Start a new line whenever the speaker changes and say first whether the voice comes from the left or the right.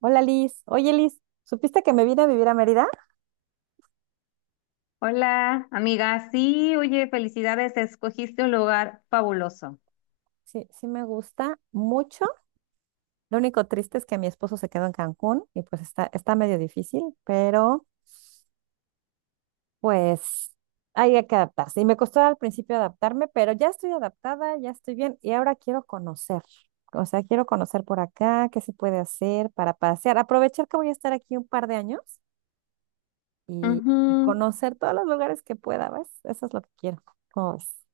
right: Hola Liz. Oye Liz, ¿supiste que me vine a vivir a Mérida?
left: Hola, amiga. Sí, oye, felicidades, escogiste un lugar fabuloso.
right: Sí, sí me gusta mucho. Lo único triste es que mi esposo se quedó en Cancún y pues está medio difícil, pero pues hay que adaptarse. Y me costó al principio adaptarme, pero ya estoy adaptada, ya estoy bien y ahora quiero conocer. O sea, quiero conocer por acá, qué se puede hacer para pasear. Aprovechar que voy a estar aquí un par de años y
left: Ujú.
right: conocer todos los lugares que pueda, ¿ves? Eso es lo que quiero. ¿Cómo ves?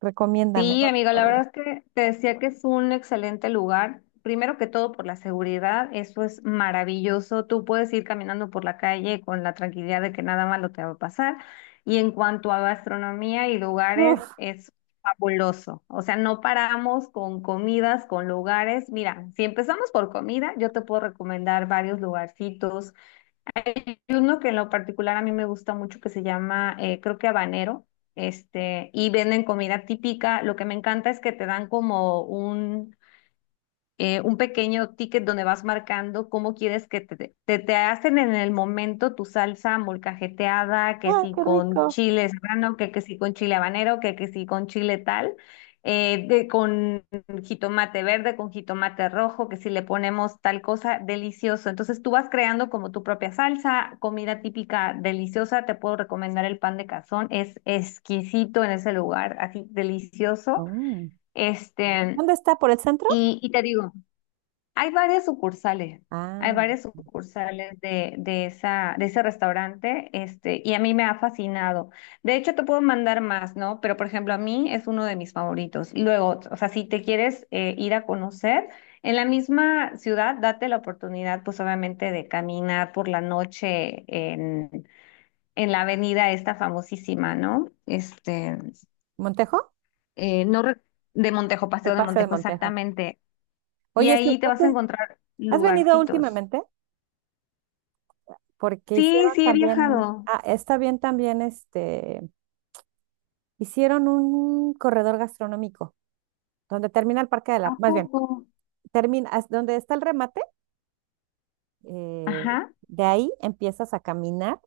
right: Recomiéndame,
left: Sí,
right: ¿no?
left: amiga, la verdad es que te decía que es un excelente lugar. Primero que todo por la seguridad, eso es maravilloso. Tú puedes ir caminando por la calle con la tranquilidad de que nada malo te va a pasar. Y en cuanto a gastronomía y lugares,
right: Uf.
left: es fabuloso. O sea, no paramos con comidas, con lugares. Mira, si empezamos por comida, yo te puedo recomendar varios lugarcitos. Uno que en lo particular a mí me gusta mucho que se llama, creo que habanero, y venden comida típica. Lo que me encanta es que te dan como un pequeño ticket donde vas marcando cómo quieres que te hacen en el momento tu salsa molcajeteada, que
right: ¡Ah,
left: si
right: qué
left: con
right: rico!
left: chile serrano, que si con chile habanero, que si con chile tal, con jitomate verde, con jitomate rojo, que si le ponemos tal cosa, delicioso. Entonces tú vas creando como tu propia salsa, comida típica deliciosa. Te puedo recomendar el pan de cazón, es exquisito en ese lugar, así delicioso.
right: Oh.
left: Este,
right: ¿Dónde está? ¿Por el centro?
left: y te digo, hay varias sucursales, hay
right: Ah,
left: varias sucursales de esa, de ese restaurante, y a mí me ha fascinado. De hecho, te puedo mandar más, ¿no? Pero, por ejemplo, a mí es uno de mis favoritos. Y luego, o sea, si te quieres ir a conocer, en la misma ciudad, date la oportunidad, pues obviamente, de caminar por la noche en la avenida esta famosísima, ¿no?
right: ¿Montejo?
left: Eh, no re- de Montejo,
right: El
left: Paseo de
right: Paseo de
left: Montejo,
right: Montejo.
left: exactamente. Y
right: Oye, Su,
left: ahí te vas a
right: entonces,
left: encontrar
right: ¿has venido
left: lugarcitos.
right: últimamente? Porque
left: Sí,
right: hicieron, sí,
left: sí, he
right: también,
left: viajado.
right: ah, está bien también, este, hicieron un corredor gastronómico donde termina el Parque de
left: ¿A
right: la, más bien,
left: poco?
right: termina, donde está el remate, eh,
left: Ajá,
right: de ahí empiezas a caminar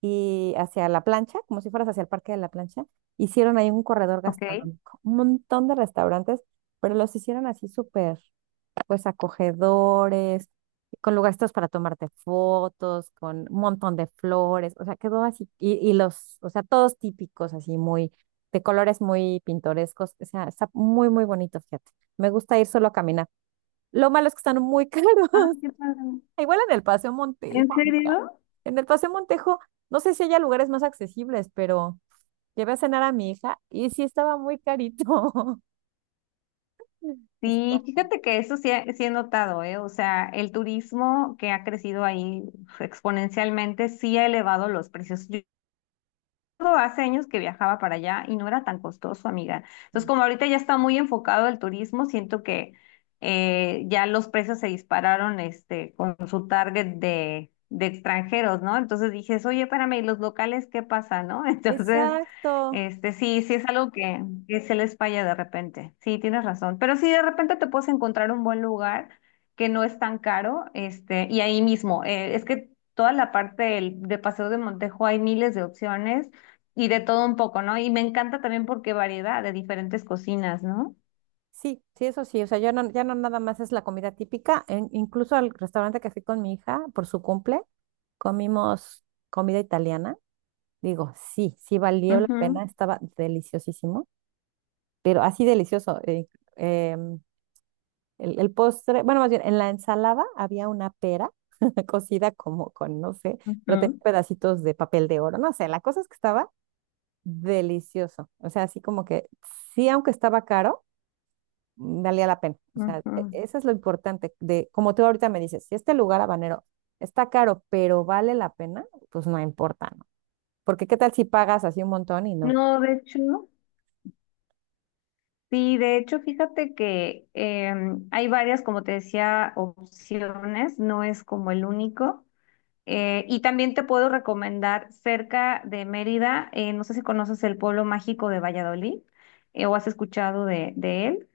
right: y hacia la plancha, como si fueras hacia el Parque de la Plancha, hicieron ahí un corredor
left: ok.
right: gastronómico, un montón de restaurantes, pero los hicieron así súper. Pues acogedores, con lugares para tomarte fotos, con un montón de flores, o sea, quedó así, y los, o sea, todos típicos, así muy, de colores muy pintorescos, o sea, está muy, muy bonito, fíjate. Me gusta ir solo a caminar. Lo malo es que están muy caros.
left: Ah, qué padre.
right: Igual en el Paseo Montejo,
left: ¿En
right: amiga.
left: serio?
right: En el Paseo Montejo, no sé si haya lugares más accesibles, pero llevé a cenar a mi hija y sí estaba muy carito. Así
left: Sí, fíjate que eso sí, sí he notado, ¿eh? O sea, el turismo que ha crecido ahí uf, exponencialmente sí ha elevado los precios. Hace años que viajaba para allá y no era tan costoso, amiga. Entonces,
right: como.
left: como ahorita ya está muy enfocado el turismo, siento que ya los precios se dispararon, con su target de extranjeros, ¿no? Entonces dije, oye, espérame, ¿y los locales qué pasa, no? Entonces,
right: Exacto.
left: sí, sí es algo que se les falla de repente. Sí, tienes razón. Pero sí, de repente te puedes encontrar un buen lugar que no es tan caro, y ahí mismo, es que toda la parte de Paseo de Montejo hay miles de opciones y de todo un poco, ¿no? Y me encanta también porque variedad de diferentes cocinas, ¿no?
right: Sí, sí, eso sí, o sea, ya no, ya no nada más es la comida típica, incluso al restaurante que fui con mi hija por su cumple, comimos comida italiana, digo, sí, sí valió la pena,
left: Ujú,
right: estaba deliciosísimo, pero así delicioso. Em, el postre, bueno, más bien, en la ensalada había una pera cocida como con, no sé, pero tenía
left: ujú,
right: pedacitos de papel de oro, no sé, la cosa es que estaba delicioso, o sea, así como que sí, aunque estaba caro valía la pena. O sea,
left: ujú.
right: eso es lo importante de, como tú ahorita me dices, si este lugar habanero está caro, pero vale la pena, pues no importa, ¿no? Porque qué tal si pagas así un montón y no.
left: No, de hecho, sí, de hecho, fíjate que hay varias, como te decía, opciones, no es como el único. Y también te puedo recomendar cerca de Mérida, no sé si conoces el pueblo mágico de Valladolid, o has escuchado de él.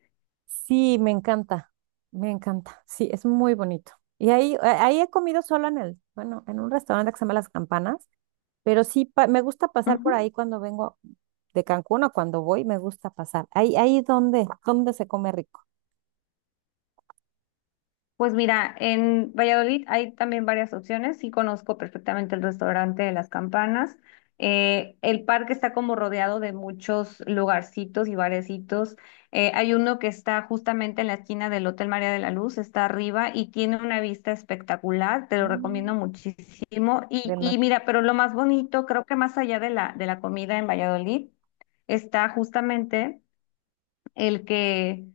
right: Sí, me encanta, me encanta. Sí, es muy bonito. Y ahí, ahí he comido solo en el, bueno, en un restaurante que se llama Las Campanas, pero sí me gusta pasar por
left: Ujú.
right: ahí cuando vengo de Cancún o cuando voy, me gusta pasar. Ahí donde se come rico.
left: Pues mira, en Valladolid hay también varias opciones. Sí conozco perfectamente el restaurante de Las Campanas. El parque está como rodeado de muchos lugarcitos y barecitos. Hay uno que está justamente en la esquina del Hotel María de la Luz, está arriba y tiene una vista espectacular. Te lo
right: Mm.
left: recomiendo muchísimo.
right: De
left: Y
right: noche.
left: mira, pero lo más bonito, creo que más allá de la comida en Valladolid, está justamente el que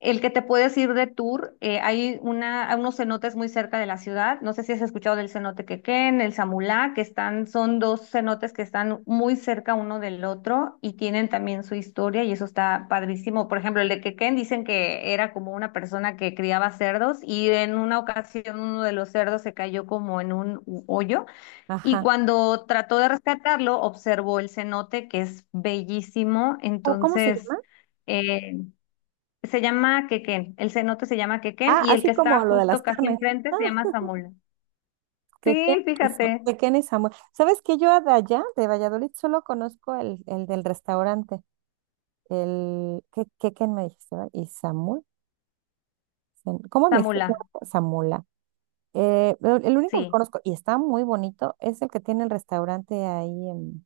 left: el que te puedes ir de tour, hay una, hay unos cenotes muy cerca de la ciudad. No sé si has escuchado del cenote Quequén, el Samulá, que están, son dos cenotes que están muy cerca uno del otro y tienen también su historia y eso está padrísimo. Por ejemplo, el de Quequén dicen que era como una persona que criaba cerdos y en una ocasión uno de los cerdos se cayó como en un hoyo y
right: Ajá.
left: cuando trató de rescatarlo observó el cenote que es bellísimo.
right: ¿Cómo se
left: Entonces...
right: llama?
left: eh, se llama Quequén, el cenote se llama Quequén
right: Ah,
left: y el que
right: así
left: está
right: como lo de las
left: justo casi
right: carnes.
left: enfrente
right: Ah,
left: se llama Zamula.
right: que Ken,
left: Sí, fíjate,
right: que Ken y Samuel. ¿Sabes que yo de allá, de Valladolid, solo conozco el del restaurante? El que Ken me dijiste, ¿verdad? Y Samuel. ¿Cómo me dijiste?
left: Zamula,
right: Samula. Pero el único que
left: sí.
right: conozco, y está muy bonito, es el que tiene el restaurante ahí en.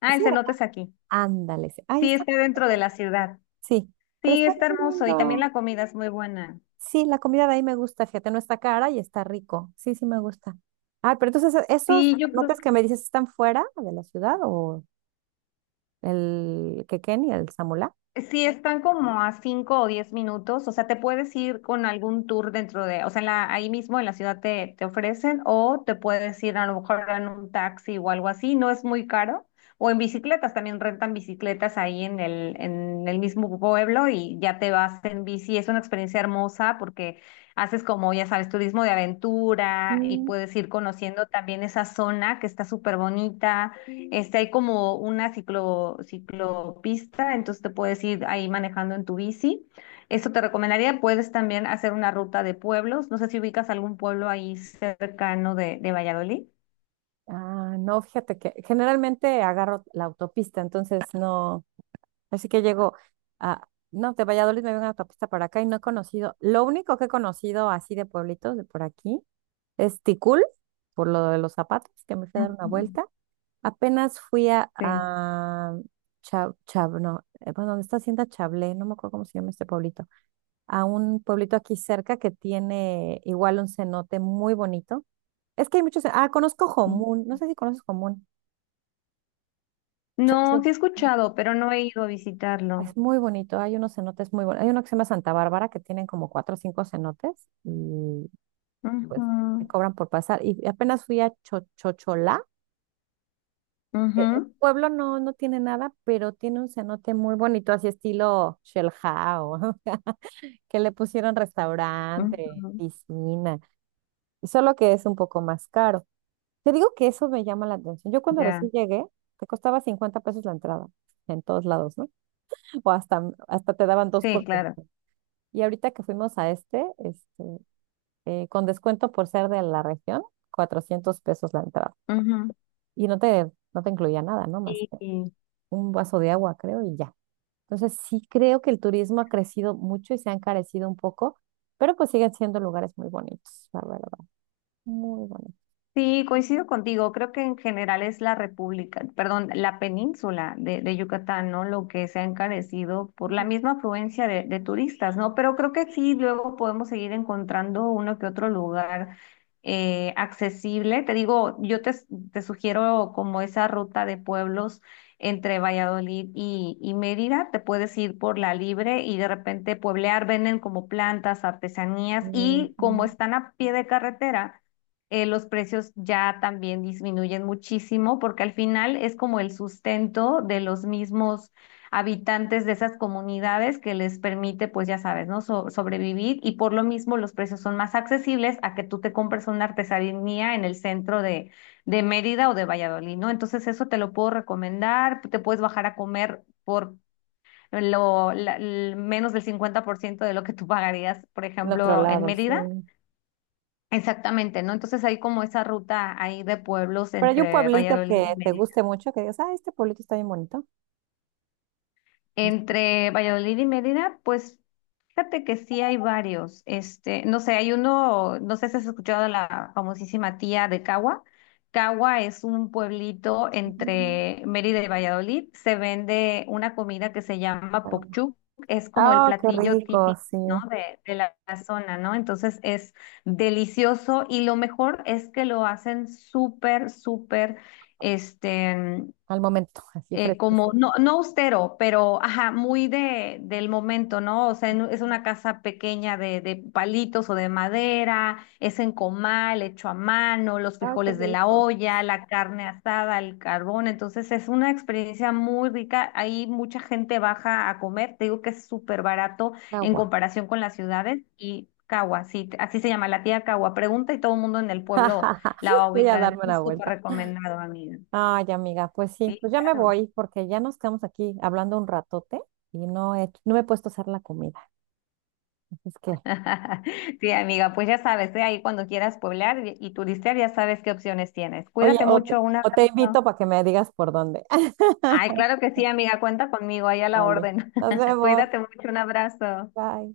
left: Ah,
right: Sí,
left: el cenote es aquí.
right: ándale. Sí. Ahí
left: Sí,
right: está.
left: está dentro de la ciudad.
right: Sí, pero
left: Sí,
right: está
left: está
right: bien
left: hermoso y también
right: lindo.
left: la comida es muy buena.
right: Sí, la comida de ahí me gusta, fíjate, no está cara y está rico. Sí, sí me gusta. Ah, pero entonces, ¿esos
left: Sí, yo creo
right: notas que me dices están fuera de la ciudad o el Quequén y el Samulá?
left: sí, están como a 5 o 10 minutos, o sea, te puedes ir con algún tour dentro de, o sea, en la, ahí mismo en la ciudad te ofrecen o te puedes ir a lo mejor en un taxi o algo así, no es muy caro, o en bicicletas, también rentan bicicletas ahí en el mismo pueblo y ya te vas en bici, es una experiencia hermosa porque haces como, ya sabes, turismo de aventura y
right: Mm,
left: puedes ir conociendo también esa zona que está súper bonita. Hay como una ciclopista, entonces te puedes ir ahí manejando en tu bici. Eso te recomendaría. Puedes también hacer una ruta de pueblos. No sé si ubicas algún pueblo ahí cercano de Valladolid.
right: ah, no, fíjate que generalmente agarro la autopista, entonces no, así que llego a, no, de Valladolid me vengo a autopista para acá y no he conocido, lo único que he conocido así de pueblitos de por aquí es Ticul, por lo de los zapatos, que me fui a dar una
left: Ujú.
right: vuelta. Apenas fui
left: Sí.
right: no, bueno, ¿dónde está Hacienda Chablé? No me acuerdo cómo se llama este pueblito. A un pueblito aquí cerca que tiene igual un cenote muy bonito. Es que hay muchos. Ah, conozco
left: Mm.
right: Jomún. No sé si conoces Jomún.
left: No,
right: Chocho.
left: sí he escuchado, pero no he ido a visitarlo.
right: Es muy bonito. Hay unos cenotes muy buenos. Hay uno que se llama Santa Bárbara que tienen como cuatro o cinco cenotes y pues me
left: Ujú,
right: cobran por pasar. Y apenas fui a Chochocholá. El
left: ujú,
right: pueblo no tiene nada, pero tiene un cenote muy bonito, así estilo Shell House, que le pusieron restaurante,
left: ujú,
right: piscina, solo que es un poco más caro. Te digo que eso me llama la atención. Yo cuando
left: ya,
right: recién llegué, te costaba 50 pesos la entrada, en todos lados, ¿no? O hasta, hasta te daban dos
left: sí,
right: por
left: claro.
right: cinco. Y ahorita que fuimos a este, con descuento por ser de la región, 400 pesos la entrada.
left: Ujú.
right: Y no te, no te incluía nada, ¿no? Más que
left: Y,
right: un vaso de agua, creo, y ya. Entonces, sí creo que el turismo ha crecido mucho y se ha encarecido un poco, pero pues siguen siendo lugares muy bonitos, la verdad, muy bonitos.
left: Sí, coincido contigo. Creo que en general es la República, perdón, la península de Yucatán, ¿no? Lo que se ha encarecido por la
right: Ujú.
left: misma afluencia de turistas, ¿no? Pero creo que sí, luego podemos seguir encontrando uno que otro lugar accesible. Te digo, te sugiero como esa ruta de pueblos entre Valladolid y Mérida. Te puedes ir por la libre y de repente pueblear, venden como plantas, artesanías y como están a pie de carretera, los precios ya también disminuyen muchísimo porque al final es como el sustento de los mismos habitantes de esas comunidades que les permite, pues ya sabes, ¿no? Sobrevivir y por lo mismo los precios son más accesibles a que tú te compres una artesanía en el centro de Mérida o de Valladolid, ¿no? Entonces eso te lo puedo recomendar, te puedes bajar a comer por... menos del 50% de lo que tú pagarías, por
right: En otro
left: ejemplo, en
right: lado, sí.
left: Mérida. Exactamente, ¿no? Entonces hay como esa ruta ahí de pueblos
right: Pero hay un
left: entre
right: pueblito
left: Valladolid y
right: que te
left: Medellín.
right: guste mucho, que digas, ah, este pueblito está bien bonito.
left: Entre Valladolid y Mérida, pues fíjate que sí hay varios. No sé, hay uno, no sé si has escuchado la famosísima tía de Cagua. Cagua es un pueblito
right: Mm,
left: entre Mérida y Valladolid. Se vende una comida que se llama
right: Paloma.
left: pokchuk. Es como el
right: Ah, qué
left: platillo
right: rico,
left: típico,
right: sí.
left: ¿no? De la, la zona, ¿no? Entonces es delicioso y lo mejor es que lo hacen súper, súper, este,
right: Al momento, así
left: como,
right: fresquísimo.
left: no, no austero, pero, ajá, muy de, del momento, ¿no? O sea, es una casa pequeña de palitos o de madera, es en comal, hecho a mano, los
right: Ah, qué
left: frijoles de la
right: rico.
left: olla, la carne asada, el carbón, entonces es una experiencia muy rica, ahí mucha gente baja a comer, te digo que es súper barato en
right: Agua.
left: comparación con las ciudades y... Cagua, sí, así se llama la tía Cagua. Pregunta y todo el mundo en el pueblo la va a
right: Voy a
left: ubicar.
right: darme
left: Entonces,
right: una
left: es súper
right: vuelta.
left: recomendado, amiga.
right: Ay, amiga, pues sí,
left: Sí,
right: pues ya me
left: claro.
right: voy porque ya nos quedamos aquí hablando un ratote y no me he puesto a hacer la comida. Así es que,
left: Sí, amiga, pues ya sabes, ¿eh? Ahí cuando quieras pueblar y turistear, ya sabes qué opciones tienes.
right: oye,
left: Cuídate mucho, un
right: o te invito
left: abrazo.
right: para que me digas por dónde.
left: Ay, claro que sí, amiga, cuenta conmigo, ahí a la
right: Vale,
left: orden.
right: nos vemos.
left: Cuídate mucho, un abrazo.
right: Bye.